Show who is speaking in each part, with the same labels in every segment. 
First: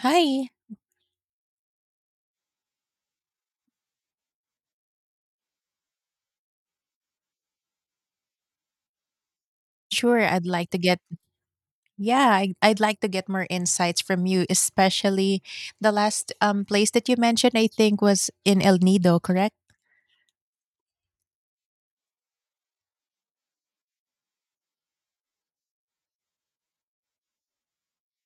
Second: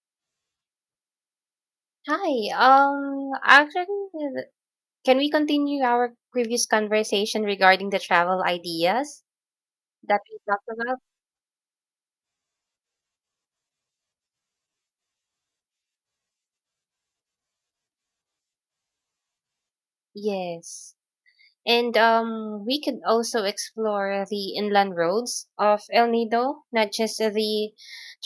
Speaker 1: Hi.
Speaker 2: Hi. Can we continue our previous conversation regarding the travel ideas that
Speaker 1: Sure,
Speaker 2: we
Speaker 1: I'd
Speaker 2: talked
Speaker 1: like to
Speaker 2: about?
Speaker 1: get yeah, I, I'd like to get more insights from you, especially the last place that you mentioned I think was in El Nido, correct?
Speaker 2: Yes. And we could also explore the inland roads of El Nido, not just the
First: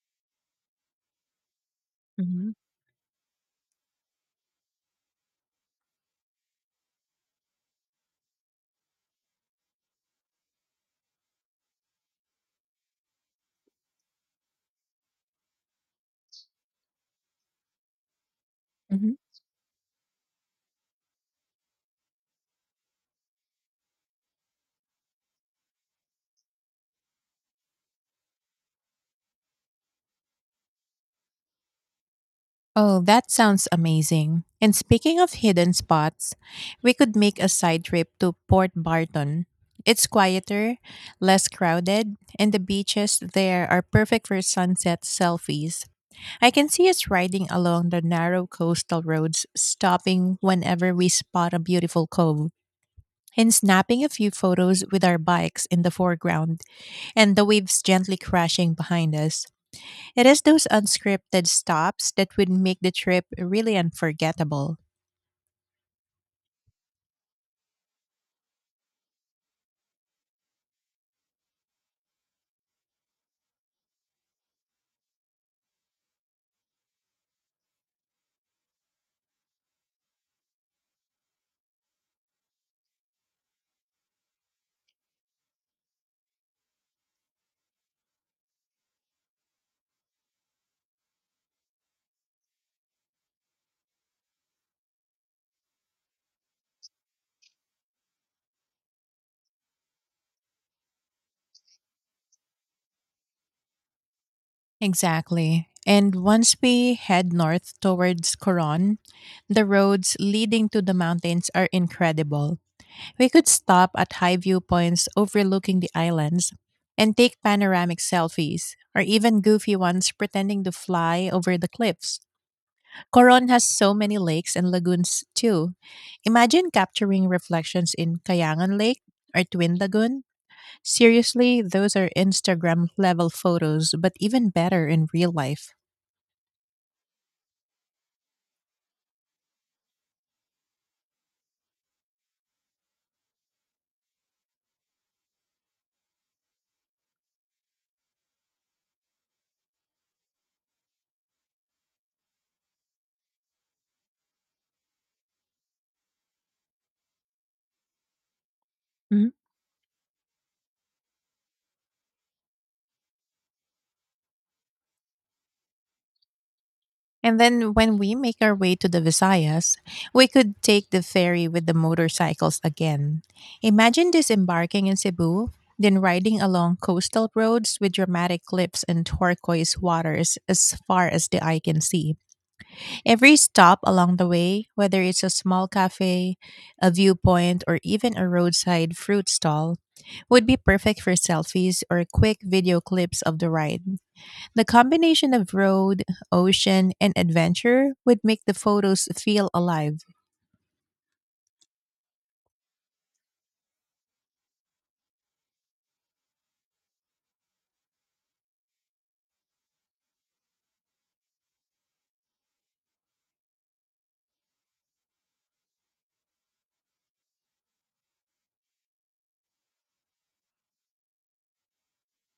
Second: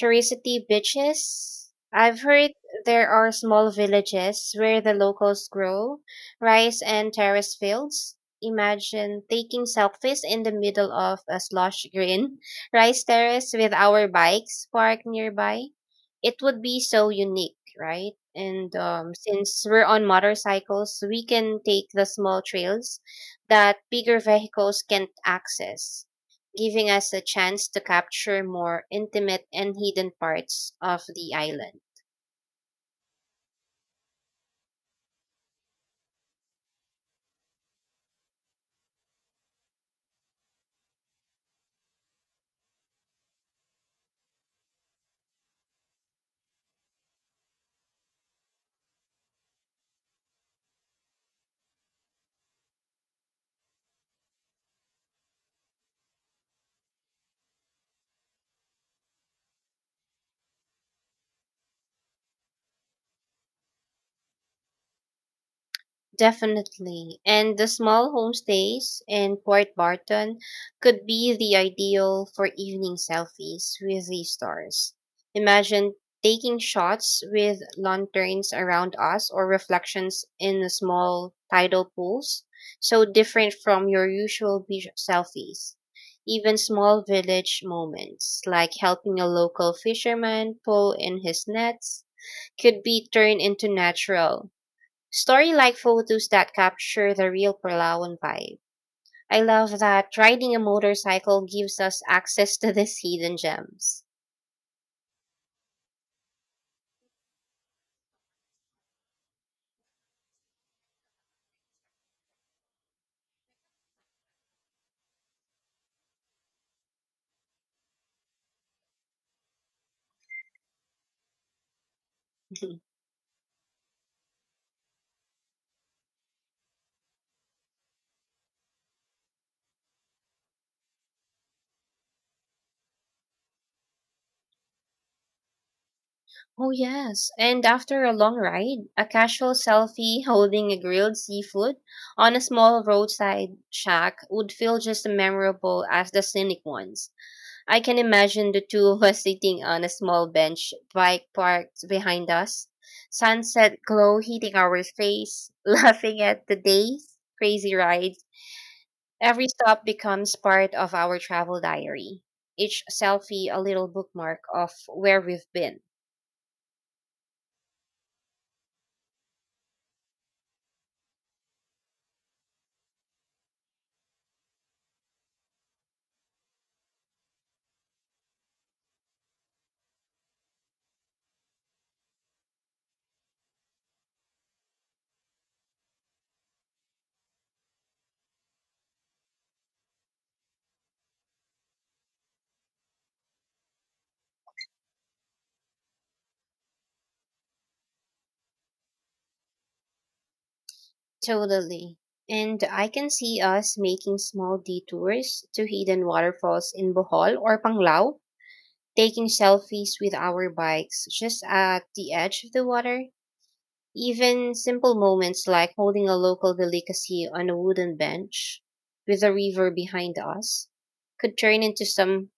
Speaker 2: touristy beaches. I've
Speaker 1: Mm-hmm.
Speaker 2: heard there are small villages where the locals grow rice and terrace fields. Imagine taking selfies in the middle of a slush green rice terrace with our bikes parked nearby. It would be so unique, right? And
Speaker 1: Mm-hmm.
Speaker 2: since we're on motorcycles, we can take the small trails that bigger vehicles can't access, giving us a chance to capture more intimate and hidden parts of the island.
Speaker 1: Oh, that sounds amazing. And speaking of hidden spots, we could make a side trip to Port Barton. It's quieter, less crowded, and the beaches there are perfect for sunset selfies. I can see us riding along the narrow coastal roads, stopping whenever we spot a beautiful cove, and snapping a few photos with our bikes in the foreground and the waves gently crashing behind us. It is those unscripted stops that would make the trip really unforgettable.
Speaker 2: Definitely. And the small homestays in Port Barton could be the ideal for evening selfies with the stars. Imagine taking shots with lanterns around us or reflections in the small tidal pools, so different from your usual beach selfies. Even small village moments, like helping a local fisherman pull in his nets, could be turned into natural story like photos that capture the real Palawan vibe. I love that riding a motorcycle gives us access to these hidden gems.
Speaker 1: Exactly. And once we head north towards Coron, the roads leading to the mountains are incredible. We could stop at high viewpoints overlooking the islands and take panoramic selfies, or even goofy ones pretending to fly over the cliffs. Coron has so many lakes and lagoons too. Imagine capturing reflections in Kayangan Lake or Twin Lagoon. Seriously, those are Instagram level photos, but even better in real life.
Speaker 2: Oh, yes. And after a long ride, a casual selfie holding a grilled seafood on a small roadside shack would feel just as memorable as the scenic ones. I can imagine the two of us sitting on a small bench, bike parked behind us, sunset glow hitting our face, laughing at the day's crazy rides.
Speaker 1: Hmm.
Speaker 2: Every stop becomes part of our travel diary, each selfie a little bookmark of where we've been.
Speaker 1: And then when we make our way to the Visayas, we could take the ferry with the motorcycles again. Imagine disembarking in Cebu, then riding along coastal roads with dramatic cliffs and turquoise waters as far as the eye can see. Every stop along the way, whether it's a small cafe, a viewpoint, or even a roadside fruit stall, would be perfect for selfies or quick video clips of the ride. The combination of road, ocean, and adventure would make the photos feel alive.
Speaker 2: Totally. And I can see us making small detours to hidden waterfalls in Bohol or Panglao, taking selfies with our bikes just at the edge of the water. Even simple moments like holding a local delicacy on a wooden bench with a river behind us could turn into some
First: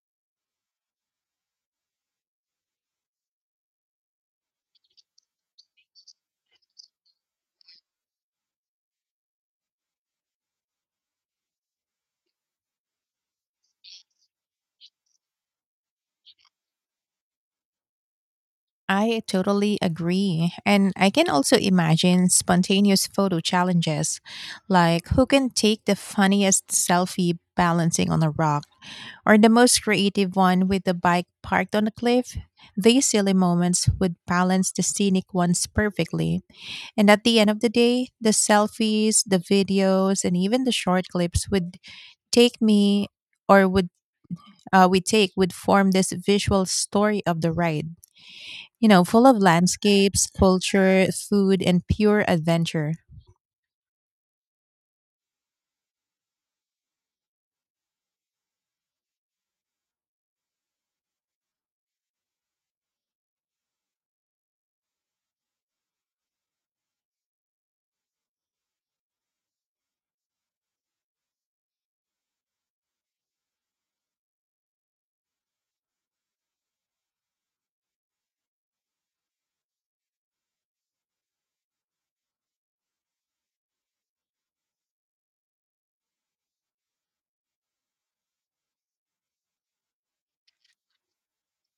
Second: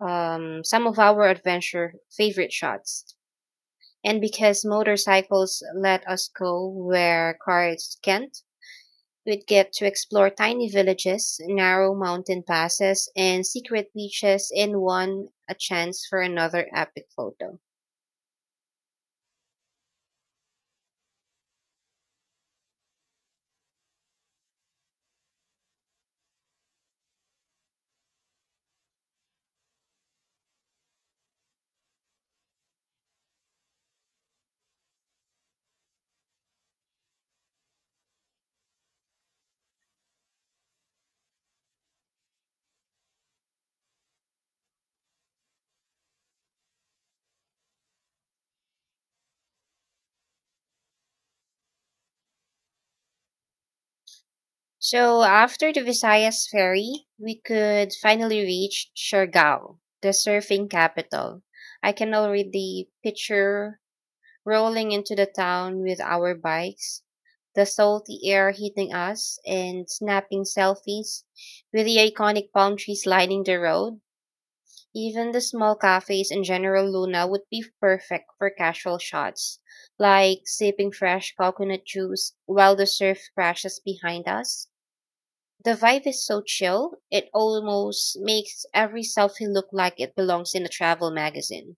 Speaker 2: um, some of our adventure favorite shots. And because motorcycles let us go where cars can't, we'd get to explore tiny villages, narrow mountain passes, and secret beaches in one a chance for another epic photo.
Speaker 1: I totally agree. And I can also imagine spontaneous photo challenges, like who can take the funniest selfie balancing on a rock, or the most creative one with the bike parked on a cliff. These silly moments would balance the scenic ones perfectly. And at the end of the day, the selfies, the videos, and even the short clips would take me or would we take would form this visual story of the ride, full of landscapes, culture, food, and pure adventure.
Speaker 2: So after the Visayas ferry, we could finally reach Siargao, the surfing capital. I can already picture rolling into the town with our bikes, the salty air hitting us, and snapping selfies with the iconic palm trees lining the road. Even the small cafes in General Luna would be perfect for casual shots, like sipping fresh coconut juice while the surf crashes behind us. The vibe is so chill, it almost makes every selfie look like it belongs in a travel magazine.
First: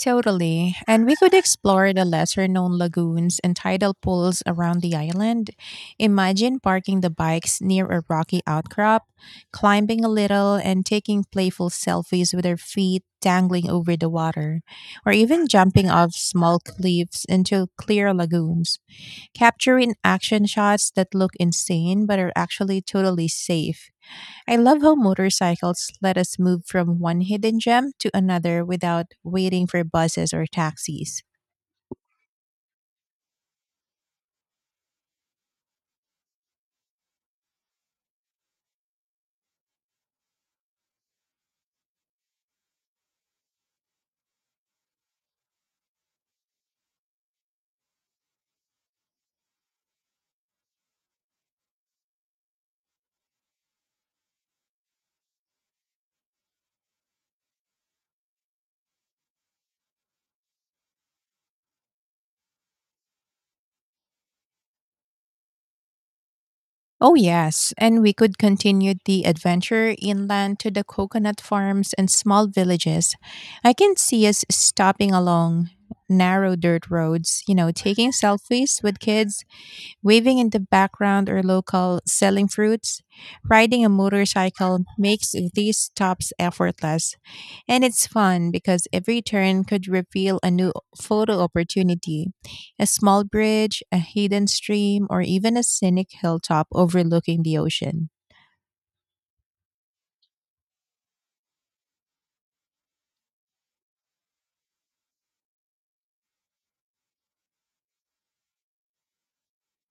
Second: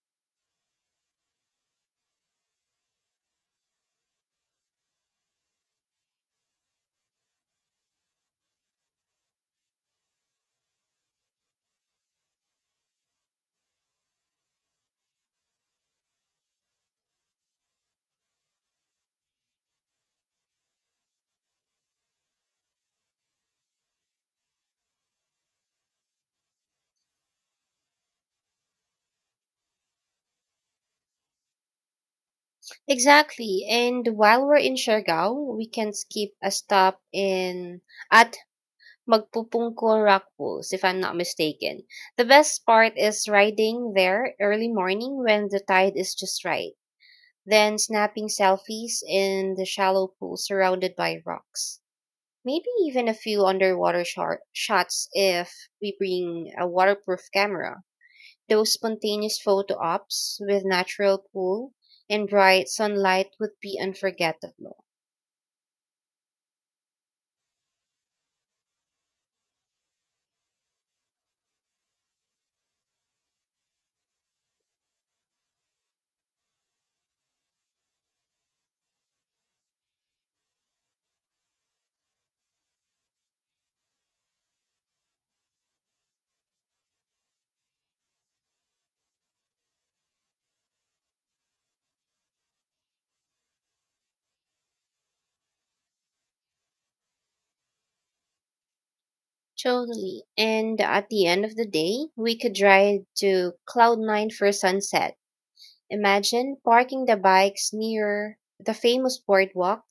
Speaker 1: Totally. And we could explore the lesser known lagoons and tidal pools around the island. Imagine parking the bikes near a rocky outcrop, climbing a little, and taking playful selfies with our feet dangling over the water, or even jumping off small cliffs into clear lagoons. Capturing action shots that look insane but are actually totally safe. I love how motorcycles let us move from one hidden gem to another without waiting for buses or taxis.
Speaker 2: Exactly. And while we're in Siargao, we can skip a stop in at Magpupungko Rock Pools, if I'm not mistaken. The best part is riding there early morning when the tide is just right, then snapping selfies in the shallow pool surrounded by rocks. Maybe even a few underwater shar shots if we bring a waterproof camera. Those spontaneous photo ops with natural pool and bright sunlight would be unforgettable.
Speaker 1: Oh, yes, and we could continue the adventure inland to the coconut farms and small villages. I can see us stopping along narrow dirt roads, you know, taking selfies with kids waving in the background or local selling fruits. Riding a motorcycle makes these stops effortless, and it's fun because every turn could reveal a new photo opportunity, a small bridge, a hidden stream, or even a scenic hilltop overlooking the ocean.
Speaker 2: Totally. And at the end of the day, we could drive to Cloud Nine for sunset. Imagine parking the bikes near the famous boardwalk,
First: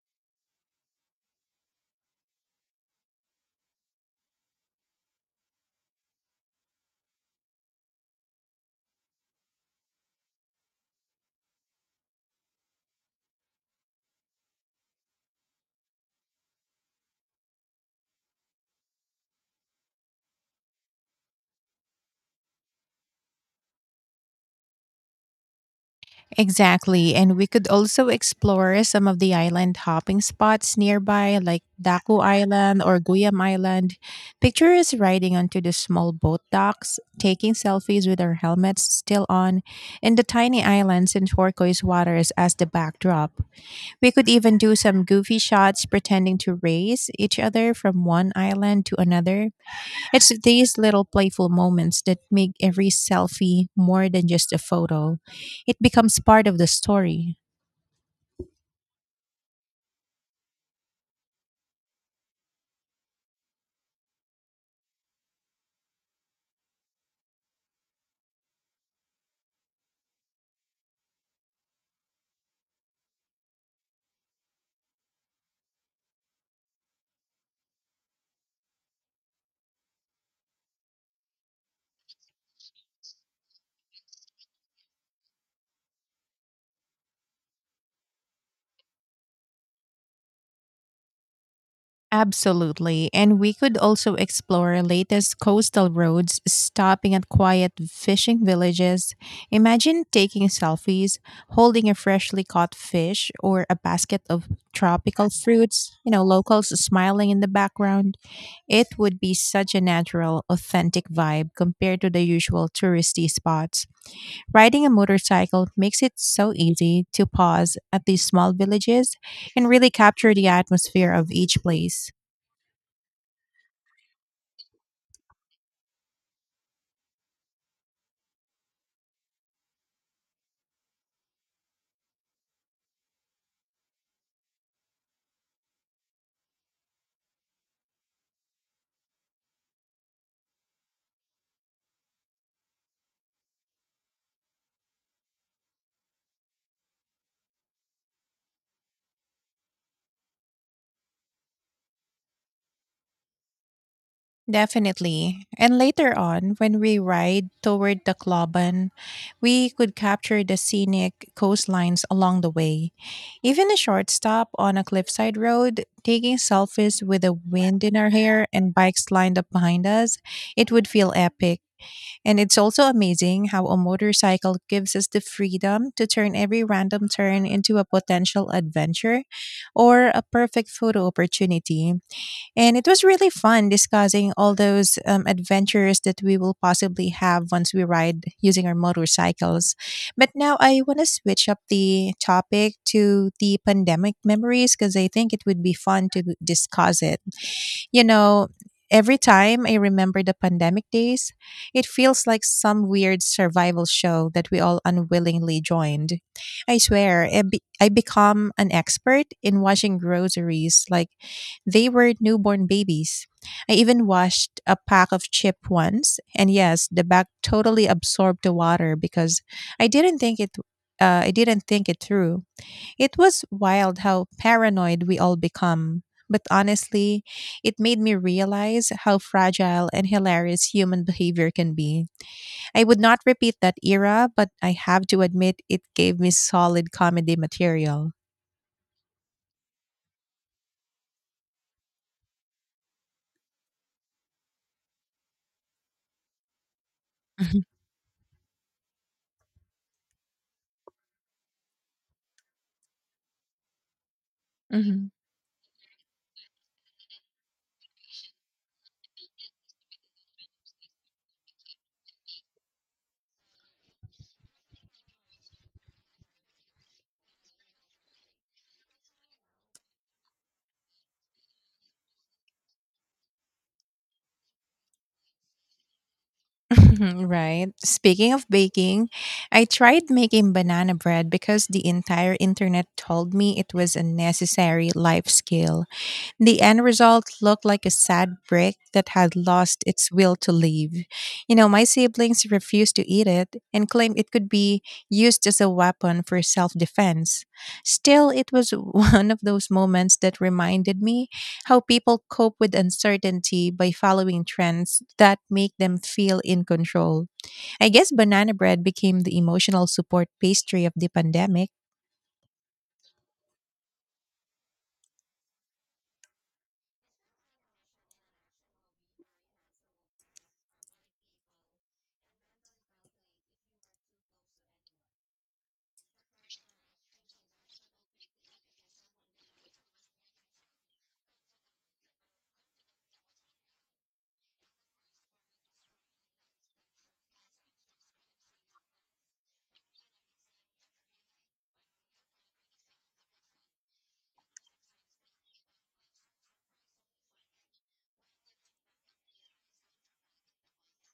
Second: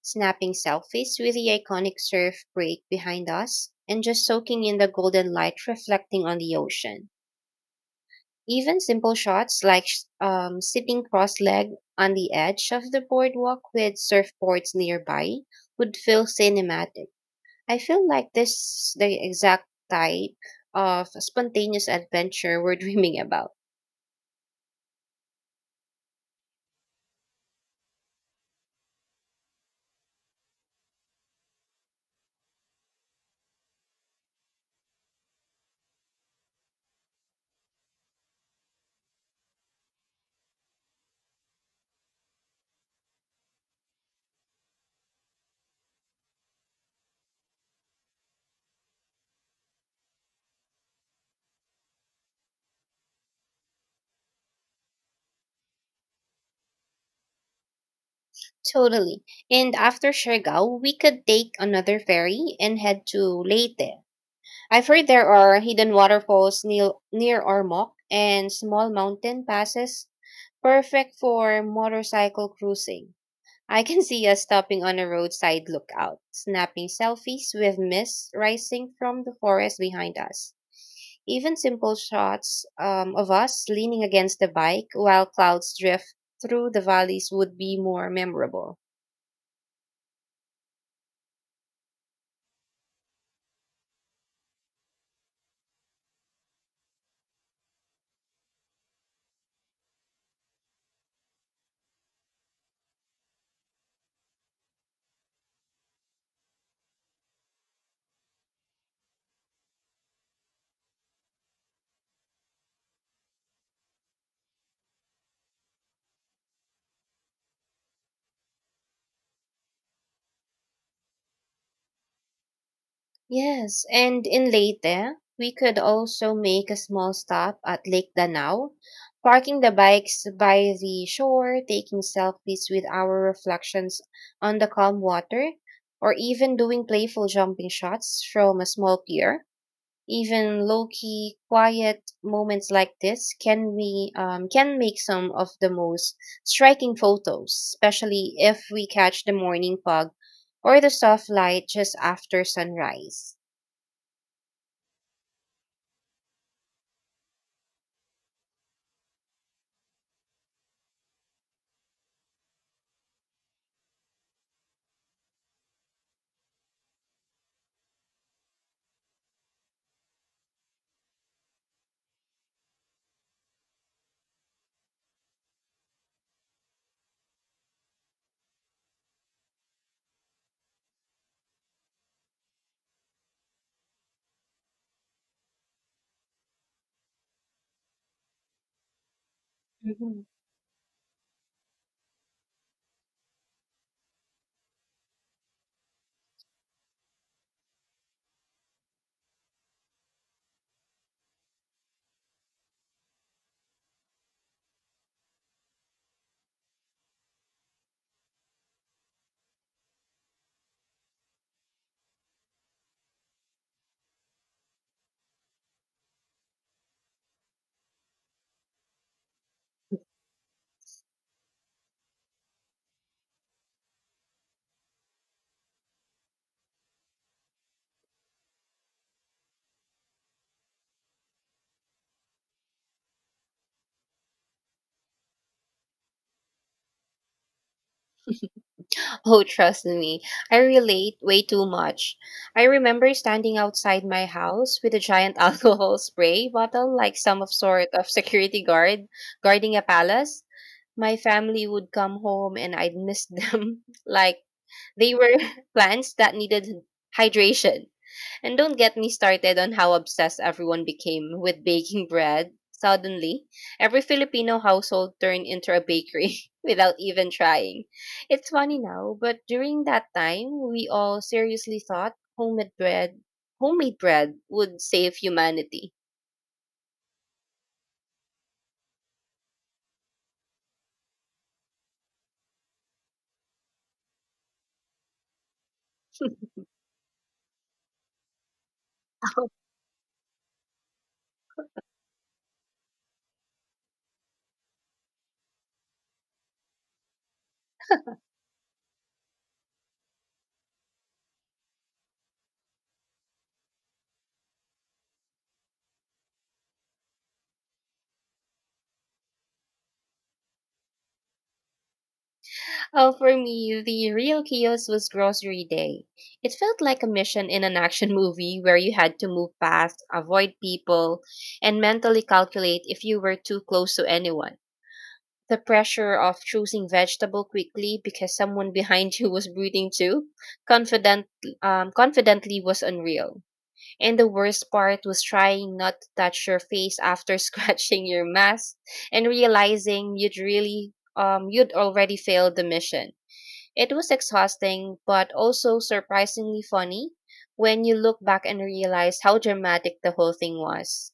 Speaker 2: snapping selfies with the iconic surf break behind us, and just soaking in the golden light reflecting on the ocean. Even simple shots like sitting cross legged on the edge of the boardwalk with surfboards nearby would feel cinematic. I feel like this is the exact type of spontaneous adventure we're dreaming about.
Speaker 1: Exactly. And we could also explore some of the island hopping spots nearby, like Daku Island or Guyam Island. Picture us riding onto the small boat docks, taking selfies with our helmets still on, and the tiny islands and turquoise waters as the backdrop. We could even do some goofy shots pretending to race each other from one island to another. It's these little playful moments that make every selfie more than just a photo. It becomes part of the story.
Speaker 2: Totally. And after Siargao, we could take another ferry and head to Leyte. I've heard there are hidden waterfalls near Ormoc and small mountain passes perfect for motorcycle cruising. I can see us stopping on a roadside lookout, snapping selfies with mist rising from the forest behind us. Even simple shots of us leaning against the bike while clouds drift through the valleys would be more memorable.
Speaker 1: Absolutely. And we could also explore latest coastal roads, stopping at quiet fishing villages. Imagine taking selfies, holding a freshly caught fish or a basket of tropical fruits, you know, locals smiling in the background. It would be such a natural, authentic vibe compared to the usual touristy spots. Riding a motorcycle makes it so easy to pause at these small villages and really capture the atmosphere of each place.
Speaker 2: Yes, and in Leyte, we could also make a small stop at Lake Danau, parking the bikes by the shore, taking selfies with our reflections on the calm water, or even doing playful jumping shots from a small pier. Even low-key, quiet moments like this can make some of the most striking photos, especially if we catch the morning fog or the soft light just after sunrise.
Speaker 1: Definitely. And later on, when we ride toward the Kloban, we could capture the scenic coastlines along the way. Even a short stop on a cliffside road, taking selfies with the wind in our hair and bikes lined up behind us, it would feel epic. And it's also amazing how a motorcycle gives us the freedom to turn every random turn into a potential adventure or a perfect photo opportunity. And it was really fun discussing all those adventures that we will possibly have once we ride using our motorcycles.
Speaker 2: Mhm.
Speaker 1: But now I want to switch up the topic to the pandemic memories because I think it would be fun to discuss it. You know, every time I remember the pandemic days, it feels like some weird survival show that we all unwillingly joined. I swear, I become an expert in washing groceries like they were newborn babies. I even washed a pack of chip once, and yes, the bag totally absorbed the water because I didn't think it. I didn't think it through. It was wild how paranoid we all become. But honestly, it made me realize how fragile and hilarious human behavior can be. I would not repeat that era, but I have to admit it gave me solid comedy material.
Speaker 2: Oh, trust me, I relate way too much. I remember standing outside my house with a giant alcohol spray bottle, like some of
Speaker 1: Mhm.
Speaker 2: sort of security guard guarding a palace. My family would come home and I'd miss them, like
Speaker 1: Mhm.
Speaker 2: they were plants that needed hydration. And don't get me started on how obsessed everyone became with baking bread. Suddenly, every Filipino household turned into a bakery without even trying. It's funny now, but during that time, we all seriously thought homemade bread would save humanity.
Speaker 1: Right. Speaking of baking, I tried making banana bread because the entire internet told me it was a necessary life skill. The end result looked like a sad brick that had lost its will to live. You know, my siblings refused to eat it and claimed it could be used as a weapon for self defense. Still, it was one of those moments that reminded me how people cope with uncertainty by following trends that make them feel in control. I guess banana bread became the emotional support pastry of the pandemic.
Speaker 2: Oh, for me, the real chaos was grocery day. It felt like a mission in an action movie where you had to move fast, avoid people, and mentally calculate if you were too close to anyone. The pressure of choosing vegetable quickly because someone behind you was breathing confident, confidently was unreal. And the worst part was trying not to touch your face after scratching your mask and realizing you'd already failed the mission. It was exhausting, but also surprisingly funny when you look back and realize how dramatic the whole thing was.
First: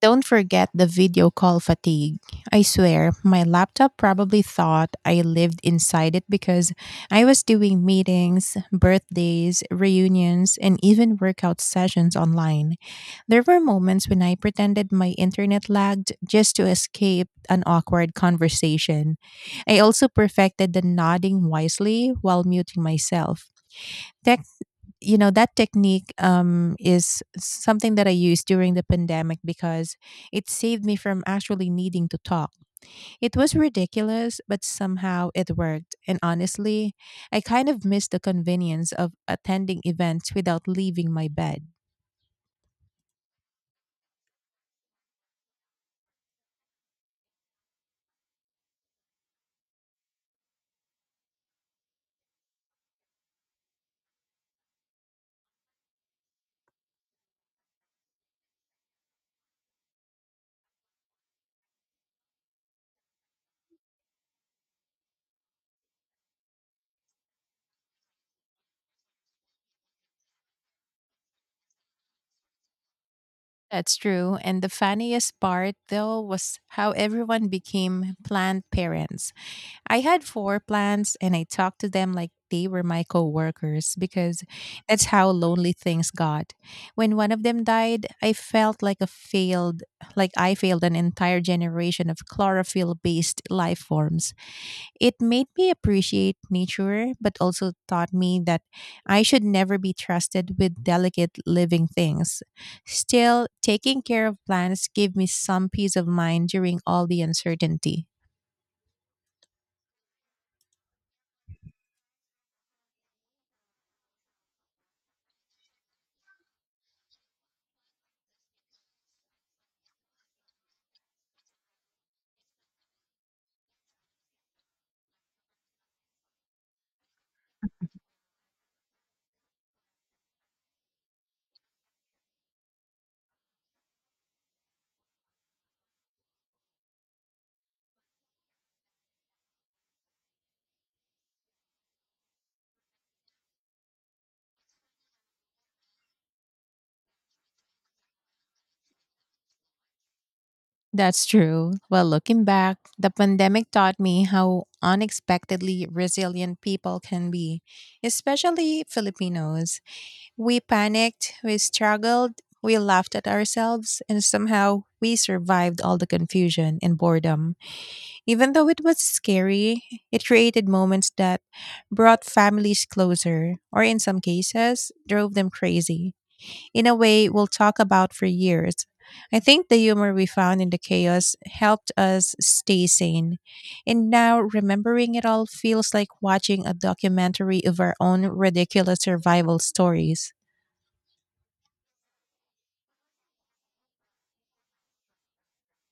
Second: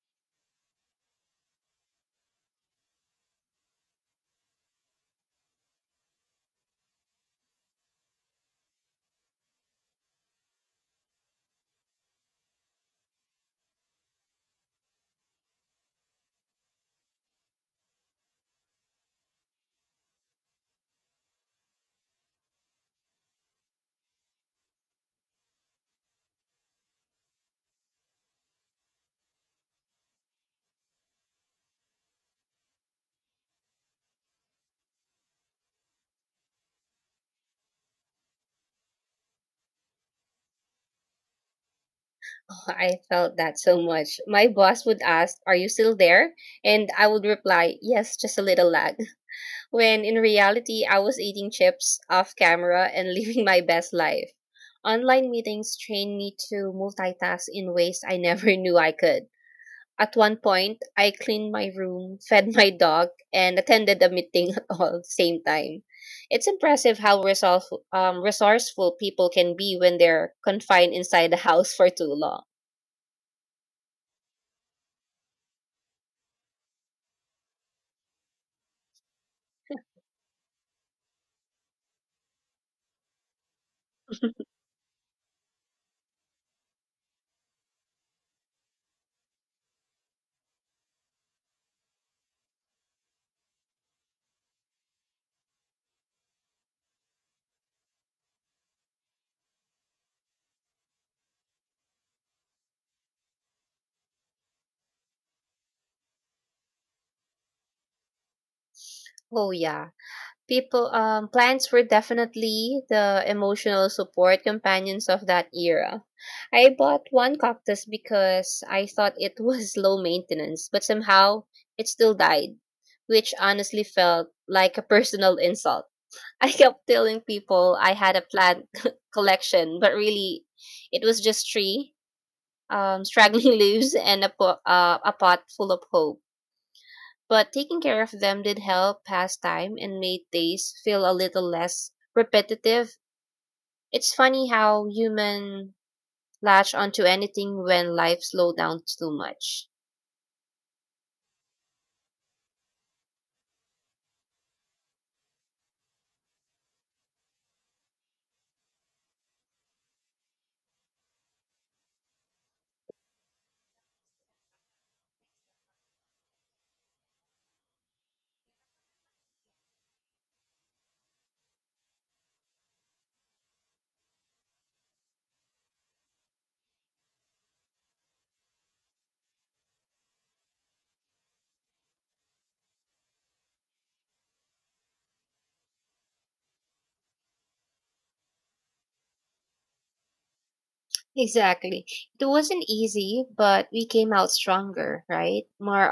Speaker 1: Don't forget the video call fatigue. I swear, my laptop probably thought I lived inside it because I was doing meetings, birthdays, reunions, and even workout sessions online. There were moments when I pretended my internet lagged just to escape an awkward conversation. I also perfected the nodding wisely while muting myself. Tech you know that technique is something that I used during the pandemic because it saved me from actually needing to talk. It was ridiculous, but somehow it worked, and honestly, I kind of missed the convenience of attending events without leaving my bed.
Speaker 2: Oh, I felt that so much. My boss would ask, "Are you still there?" And I would reply, "Yes, just a little lag." When in reality, I was eating chips off camera and living my best life. Online meetings trained me to multitask in ways I never knew I could. At one point, I cleaned my room, fed my dog, and attended a meeting at all the same time. It's impressive how resourceful people can be when they're confined inside the house for too long.
Speaker 1: That's true. And the funniest part, though, was how everyone became plant parents. I had 4 plants and I talked to them like they were my coworkers because that's how lonely things got. When one of them died, I felt like I failed an entire generation of chlorophyll based life forms. It made me appreciate nature, but also taught me that I should never be trusted with delicate living things. Still, taking care of plants gave me some peace of mind during all the uncertainty.
Speaker 2: Oh yeah. People Plants were definitely the emotional support companions of that era. I bought one cactus because I thought it was low maintenance, but somehow it still died, which honestly felt like a personal insult. I kept telling people I had a plant collection, but really, it was just tree, straggling leaves, and a pot full of hope. But taking care of them did help pass time and made days feel a little less repetitive. It's funny how human latch onto anything when life slowed down too much.
Speaker 1: That's true. Well, looking back, the pandemic taught me how unexpectedly resilient people can be, especially Filipinos. We panicked, we struggled, we laughed at ourselves, and somehow we survived all the confusion and boredom. Even though it was scary, it created moments that brought families closer, or in some cases, drove them crazy, in a way we'll talk about for years. I think the humor we found in the chaos helped us stay sane. And now remembering it all feels like watching a documentary of our own ridiculous survival stories.
Speaker 2: Exactly. It wasn't easy, but we came out stronger, right? More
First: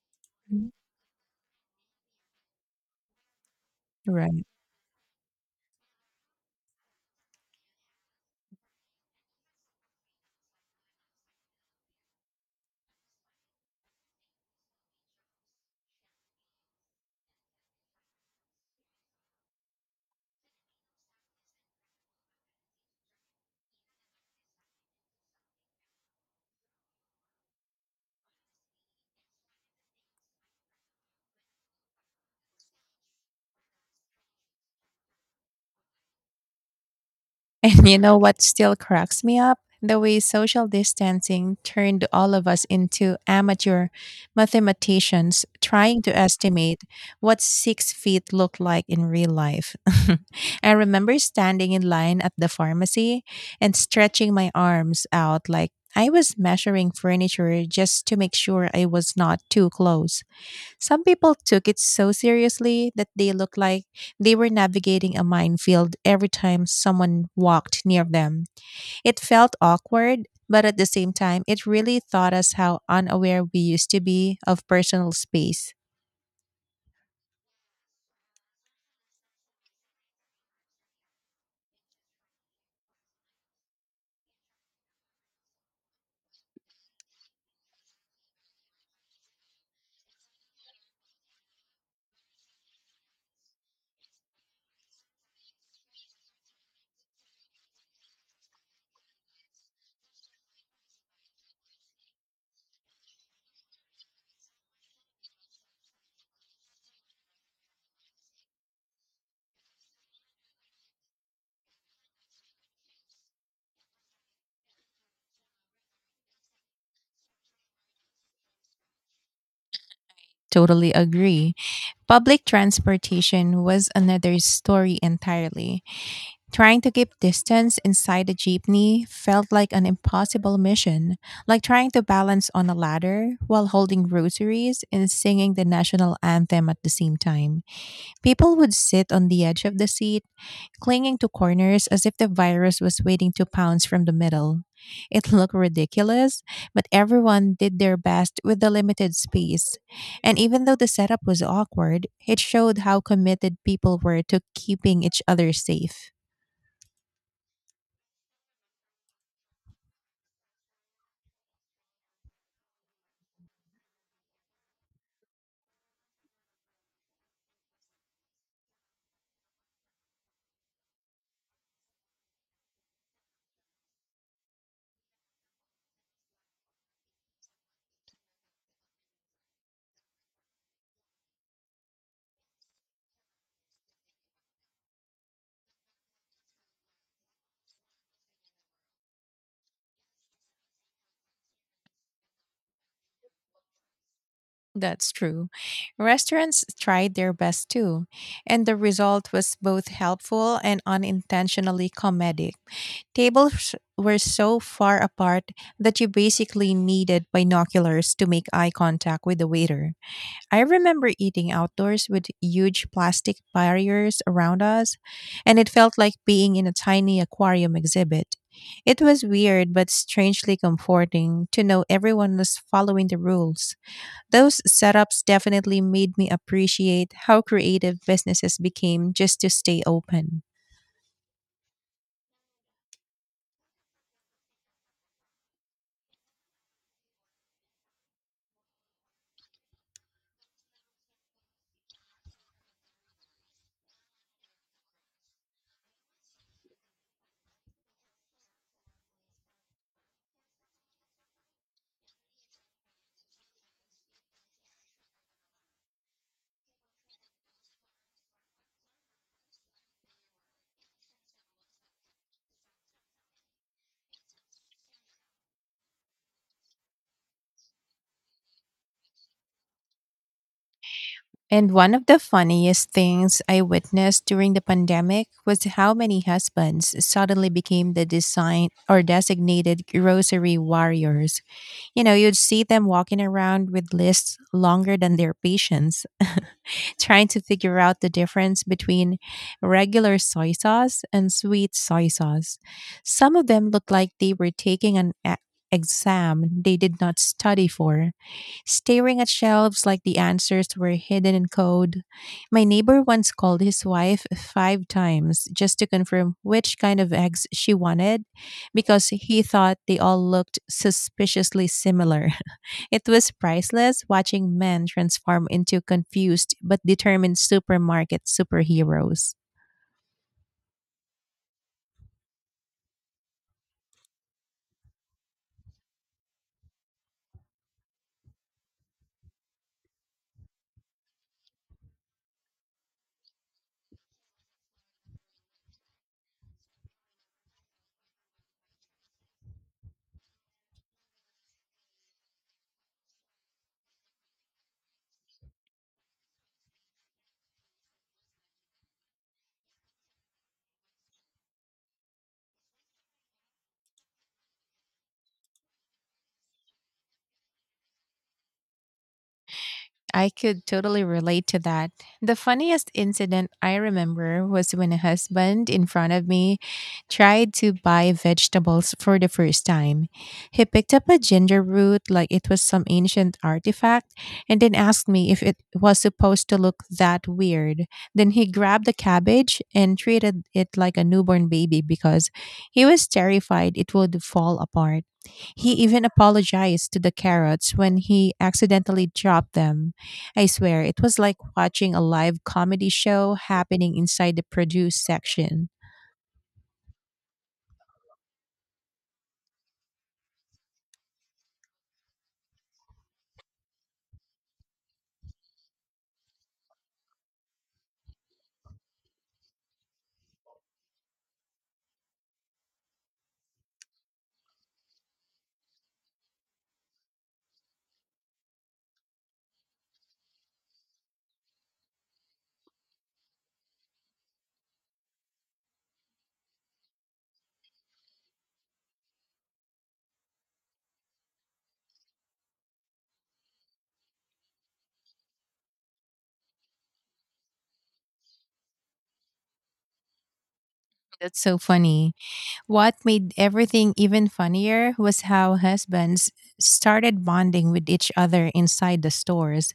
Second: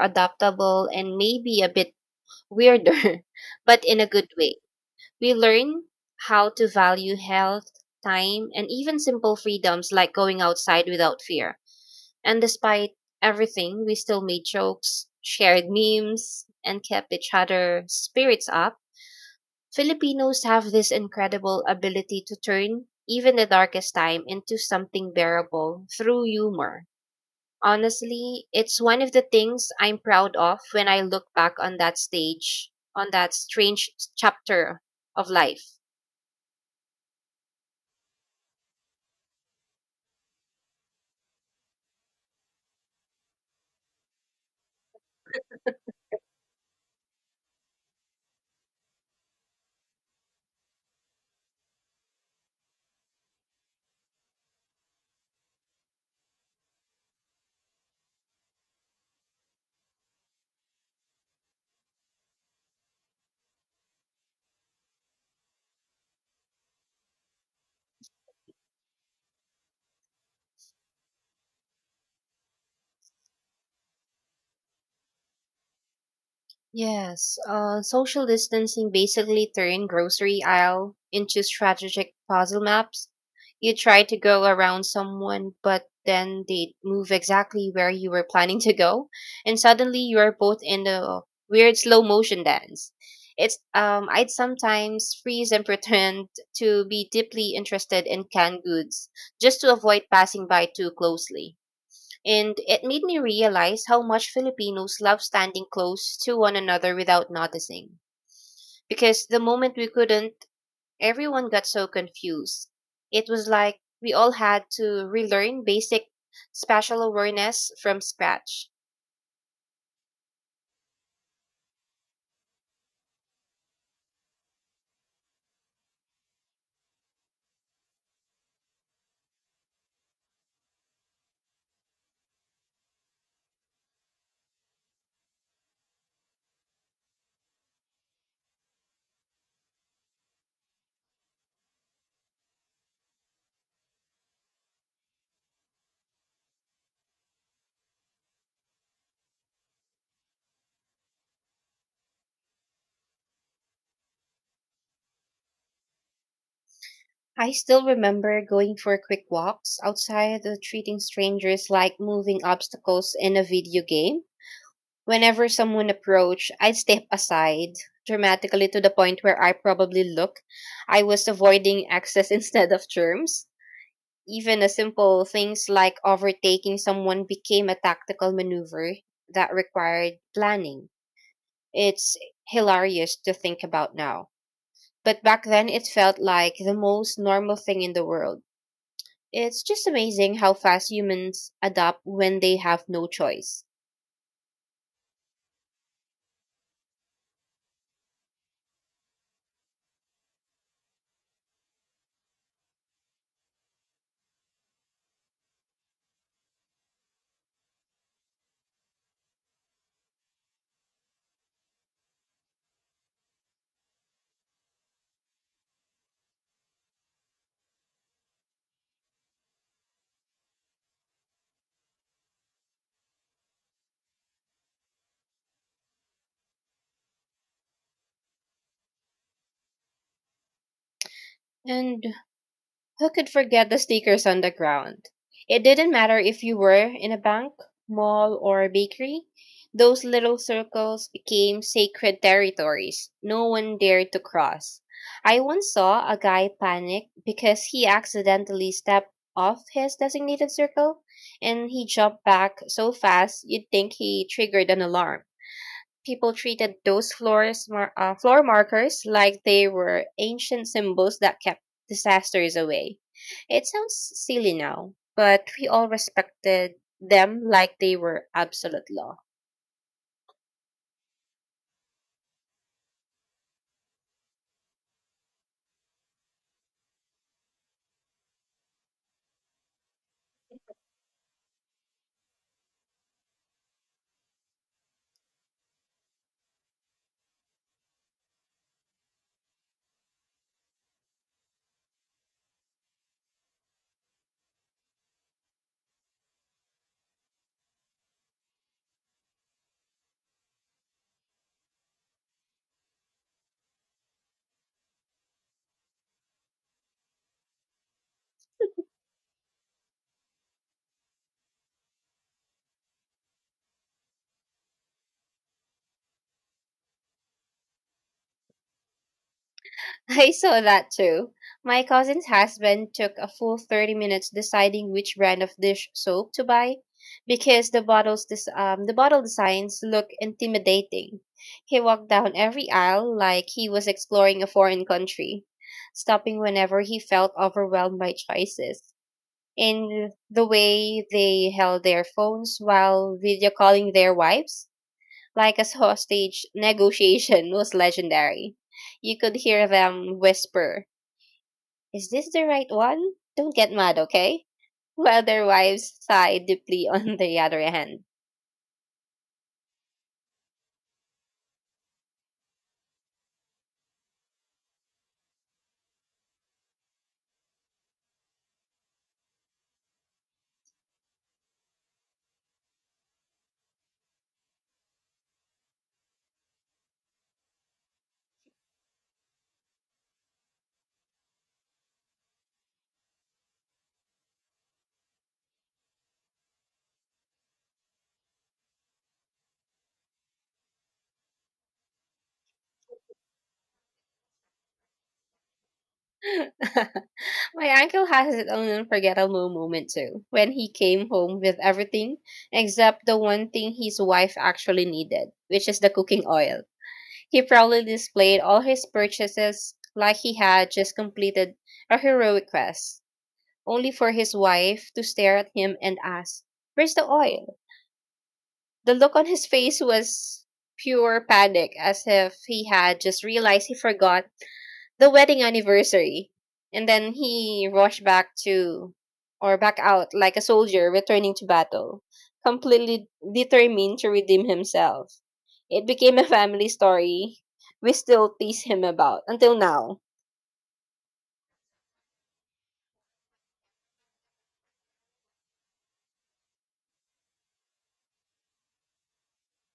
Speaker 1: Mhm.
Speaker 2: adaptable and maybe a bit weirder, but in a good
Speaker 1: Right.
Speaker 2: way. We learn how to value health, time, and even simple freedoms like going outside without fear. And despite everything, we still made jokes, shared memes, and kept each other spirits up. Filipinos have this incredible ability to turn even the darkest time into something bearable through humor. Honestly, it's one of the things I'm proud of when I look back on that stage, on that strange chapter of life.
Speaker 1: And you know what still cracks me up? The way social distancing turned all of us into amateur mathematicians trying to estimate what 6 feet looked like in real life. I remember standing in line at the pharmacy and stretching my arms out like I was measuring furniture just to make sure I was not too close. Some people took it so seriously that they looked like they were navigating a minefield every time someone walked near them. It felt awkward, but at the same time, it really taught us how unaware we used to be of personal space.
Speaker 2: Yes, social distancing basically turned grocery aisle into strategic puzzle maps. You try to go around someone, but then they move exactly where you were planning to go, and suddenly you are both in a weird slow motion dance. It's I'd sometimes freeze and pretend to be deeply interested in canned goods just to avoid passing by too closely. And it made me realize how much Filipinos love standing close to one another without noticing. Because the moment we couldn't, everyone got so confused. It was like we all had to relearn basic spatial awareness from scratch.
Speaker 1: Totally agree. Public transportation was another story entirely. Trying to keep distance inside the jeepney felt like an impossible mission, like trying to balance on a ladder while holding rosaries and singing the national anthem at the same time. People would sit on the edge of the seat, clinging to corners as if the virus was waiting to pounce from the middle. It looked ridiculous, but everyone did their best with the limited space. And even though the setup was awkward, it showed how committed people were to keeping each other safe.
Speaker 2: I still remember going for quick walks outside, treating strangers like moving obstacles in a video game. Whenever someone approached, I'd step aside dramatically to the point where I probably look. I was avoiding access instead of germs. Even a simple things like overtaking someone became a tactical maneuver that required planning. It's hilarious to think about now. But back then, it felt like the most normal thing in the world. It's just amazing how fast humans adapt when they have no choice.
Speaker 1: That's true. Restaurants tried their best too, and the result was both helpful and unintentionally comedic. Tables were so far apart that you basically needed binoculars to make eye contact with the waiter. I remember eating outdoors with huge plastic barriers around us, and it felt like being in a tiny aquarium exhibit. It was weird but strangely comforting to know everyone was following the rules. Those setups definitely made me appreciate how creative businesses became just to stay open.
Speaker 2: And who could forget the sneakers on the ground? It didn't matter if you were in a bank, mall, or bakery. Those little circles became sacred territories no one dared to cross. I once saw a guy panic because he accidentally stepped off his designated circle and he jumped back so fast you'd think he triggered an alarm. People treated those floor markers like they were ancient symbols that kept disasters away. It sounds silly now, but we all respected them like they were absolute law.
Speaker 1: And one of the funniest things I witnessed during the pandemic was how many husbands suddenly became the designated grocery warriors. You know, you'd see them walking around with lists longer than their patients, trying to figure out the difference between regular soy sauce and sweet soy sauce. Some of them looked like they were taking an exam they did not study for, staring at shelves like the answers were hidden in code. My neighbor once called his wife five times just to confirm which kind of eggs she wanted because he thought they all looked suspiciously similar. It was priceless watching men transform into confused but determined supermarket superheroes.
Speaker 2: I saw that too. My cousin's husband took a full 30 minutes deciding which brand of dish soap to buy because the the bottle designs look intimidating. He walked down every aisle like he was exploring a foreign country, stopping whenever he felt overwhelmed by choices. And the way they held their phones while video calling their wives like a hostage negotiation was legendary. You could hear them whisper, "Is this the right one? Don't get mad, okay?" while their wives sighed deeply on the other hand.
Speaker 1: I could totally relate to that. The funniest incident I remember was when a husband in front of me tried to buy vegetables for the first time. He picked up a ginger root like it was some ancient artifact and then asked me if it was supposed to look that weird. Then he grabbed the cabbage and treated it like a newborn baby because he was terrified it would fall apart. He even apologized to the carrots when he accidentally dropped them. I swear, it was like watching a live comedy show happening inside the produce section.
Speaker 2: My uncle has his own unforgettable moment too, when he came home with everything except the one thing his wife actually needed, which is the cooking oil. He proudly displayed all his purchases like he had just completed a heroic quest, only for his wife to stare at him and ask, "Where's the oil?" The look on his face was pure panic, as if he had just realized he forgot the wedding anniversary. And then he rushed back to or back out like a soldier returning to battle, completely determined to redeem himself. It became a family story we still tease him about until now.
Speaker 1: That's so funny. What made everything even funnier was how husbands started bonding with each other inside the stores.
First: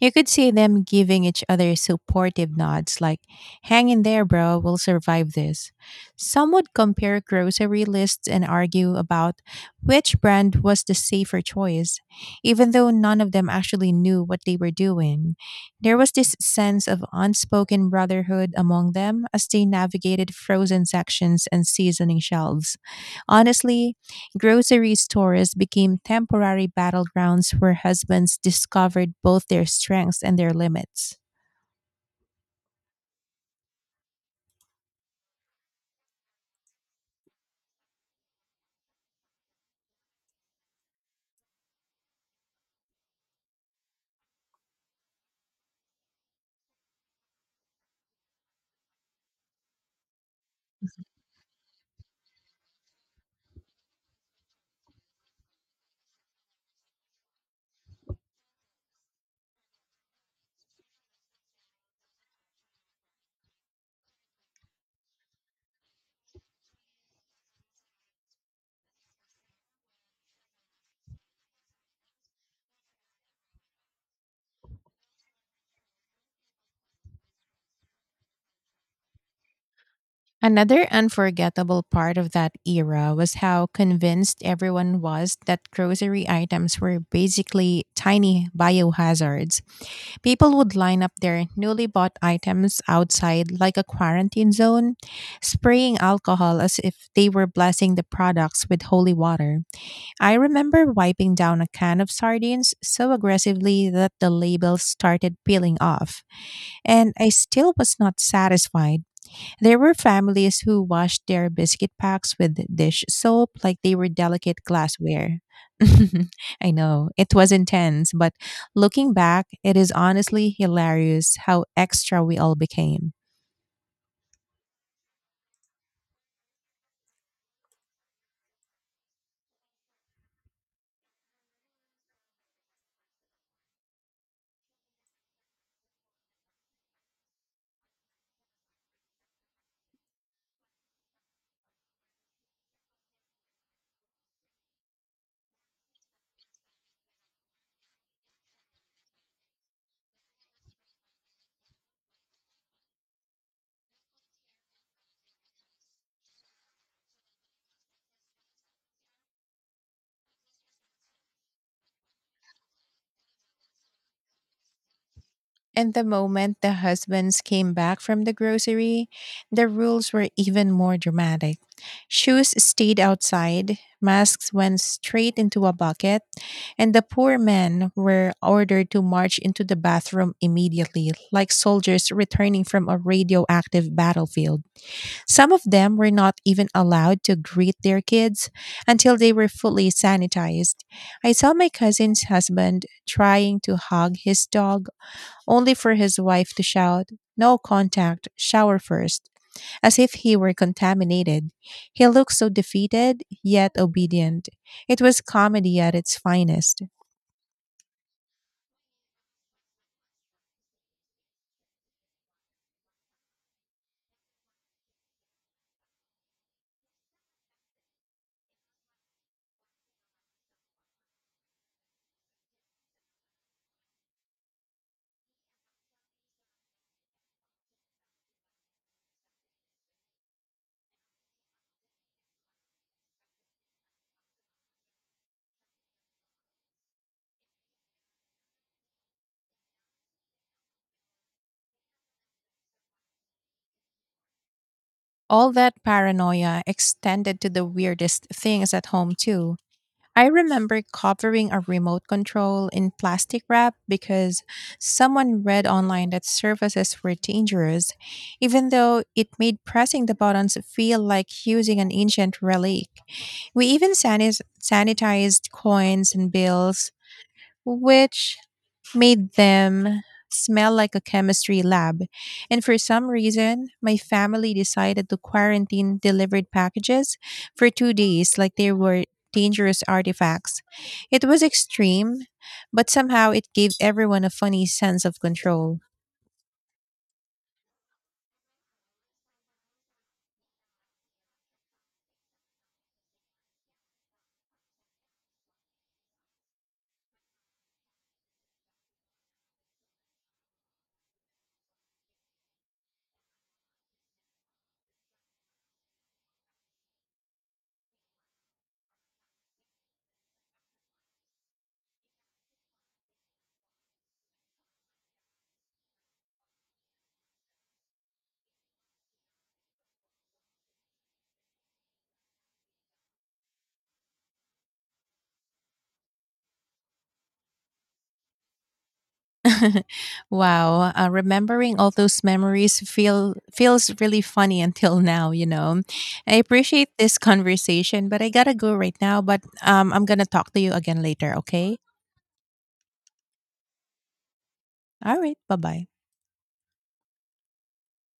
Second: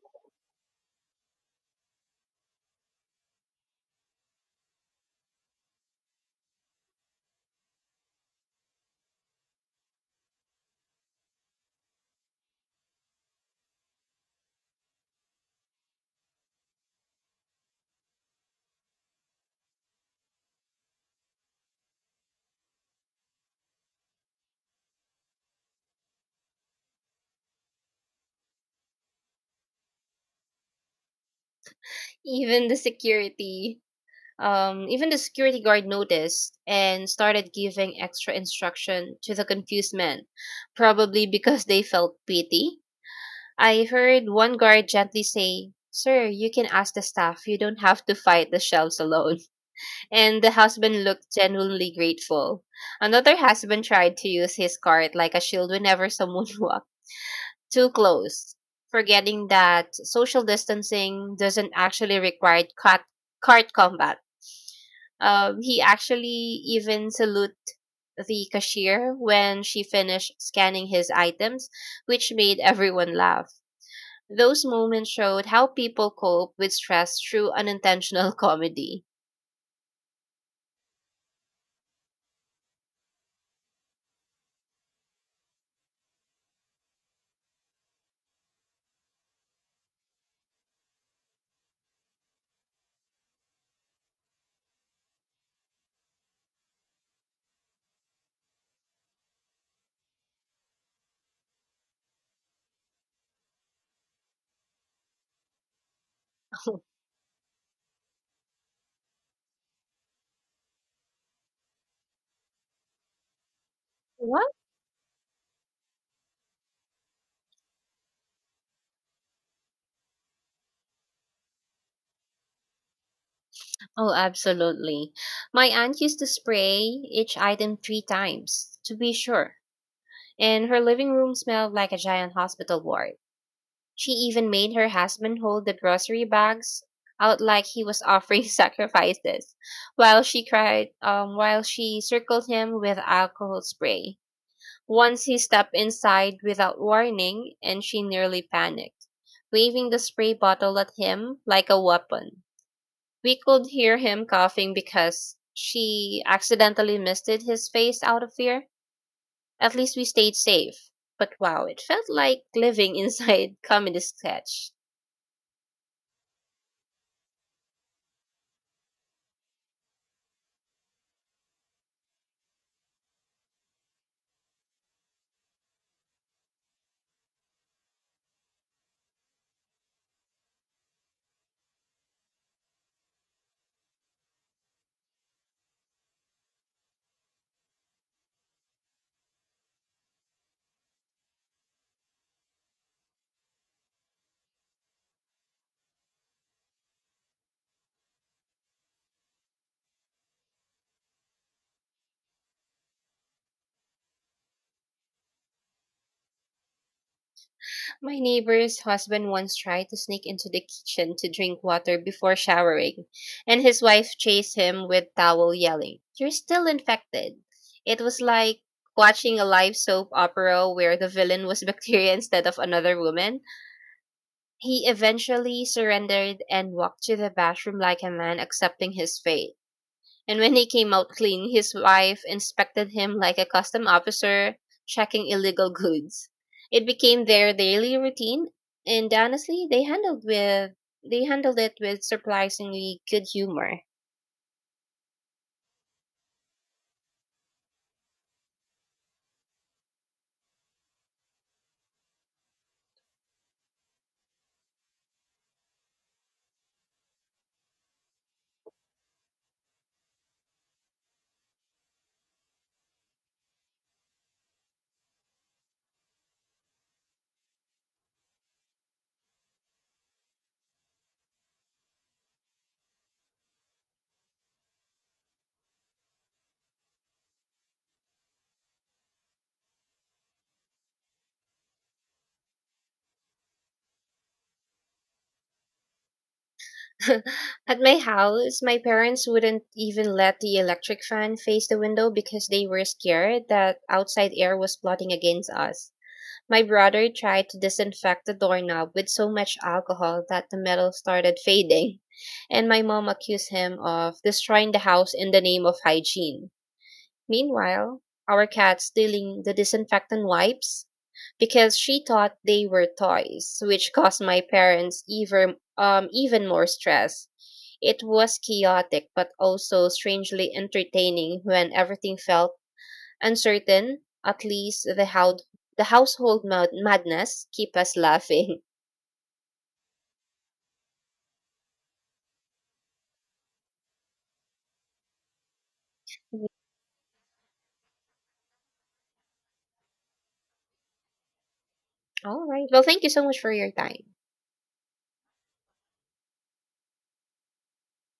Speaker 1: You could see them giving each other supportive nods like, "Hang in there, bro, we'll survive this." Some would compare grocery lists and argue about which brand was the safer choice, even though none of them actually knew what they were doing. There was this sense of unspoken brotherhood among them as they navigated frozen sections and seasoning shelves. Honestly, grocery stores became temporary battlegrounds where husbands discovered both their strengths and their limits.
Speaker 2: Even the security even the security guard noticed and started giving extra instruction to the confused men, probably because they felt pity. I heard one guard gently say, "Sir, you can ask the staff. You don't have to fight the shelves alone." And the husband looked genuinely grateful. Another husband tried to use his cart like a shield whenever someone walked too close, forgetting that social distancing doesn't actually require cart combat. He actually even saluted the cashier when she finished scanning his items, which made everyone laugh. Those moments showed how people cope with stress through unintentional comedy.
Speaker 1: Another unforgettable part of that era was how convinced everyone was that grocery items were basically tiny biohazards. People would line up their newly bought items outside like a quarantine zone, spraying alcohol as if they were blessing the products with holy water. I remember wiping down a can of sardines so aggressively that the label started peeling off, and I still was not satisfied. There were families who washed their biscuit packs with dish soap like they were
Speaker 2: What?
Speaker 1: delicate glassware. I know, it was intense, but looking back, it is honestly hilarious how extra we all became.
Speaker 2: Oh, absolutely. My aunt used to spray each item three times, to be sure, and her living room smelled like a giant hospital ward. She even made her husband hold the grocery bags out like he was offering sacrifices, while she circled him with alcohol spray. Once he stepped inside without warning, and she nearly panicked, waving the spray bottle at him like a weapon. We could hear him coughing because she accidentally misted his face out of fear. At least we stayed safe. But wow, it felt like living inside comedy sketch.
Speaker 1: And the moment the husbands came back from the grocery, the rules were even more dramatic. Shoes stayed outside, masks went straight into a bucket, and the poor men were ordered to march into the bathroom immediately, like soldiers returning from a radioactive battlefield. Some of them were not even allowed to greet their kids until they were fully sanitized. I saw my cousin's husband trying to hug his dog, only for his wife to shout, "No contact, shower first!" as if he were contaminated. He looked so defeated, yet obedient. It was comedy at its finest.
Speaker 2: My neighbor's husband once tried to sneak into the kitchen to drink water before showering, and his wife chased him with towel yelling, "You're still infected." It was like watching a live soap opera where the villain was bacteria instead of another woman. He eventually surrendered and walked to the bathroom like a man accepting his fate. And when he came out clean, his wife inspected him like a custom officer checking illegal goods. It became their daily routine, and honestly, they handled it with surprisingly good humor.
Speaker 1: All that paranoia extended to the weirdest things at home, too. I remember covering a remote control in plastic wrap because someone read online that surfaces were dangerous, even though it made pressing the buttons feel like using an ancient relic. We even sanitized coins and bills, which made them smell like a chemistry lab. And for some reason, my family decided to quarantine delivered packages for 2 days like they were dangerous artifacts. It was extreme, but somehow it gave everyone a funny sense of control.
Speaker 2: At my house, my parents wouldn't even let the electric fan face the window because they were scared that outside air was plotting against us. My brother tried to disinfect the doorknob with so much alcohol that the metal started fading, and my mom accused him of destroying the house in the name of hygiene. Meanwhile, our cat's stealing the disinfectant wipes because she thought they were toys, which caused my parents even more stress. It was chaotic but also strangely entertaining when everything felt uncertain. At least the household madness keep us laughing.
Speaker 1: Wow, remembering all those memories feels really funny until now, you know. I appreciate this conversation, but I gotta go right now. But I'm gonna talk to you again later, okay?
Speaker 2: All right. Well, thank you so much for your time.
Speaker 1: Alright, bye-bye.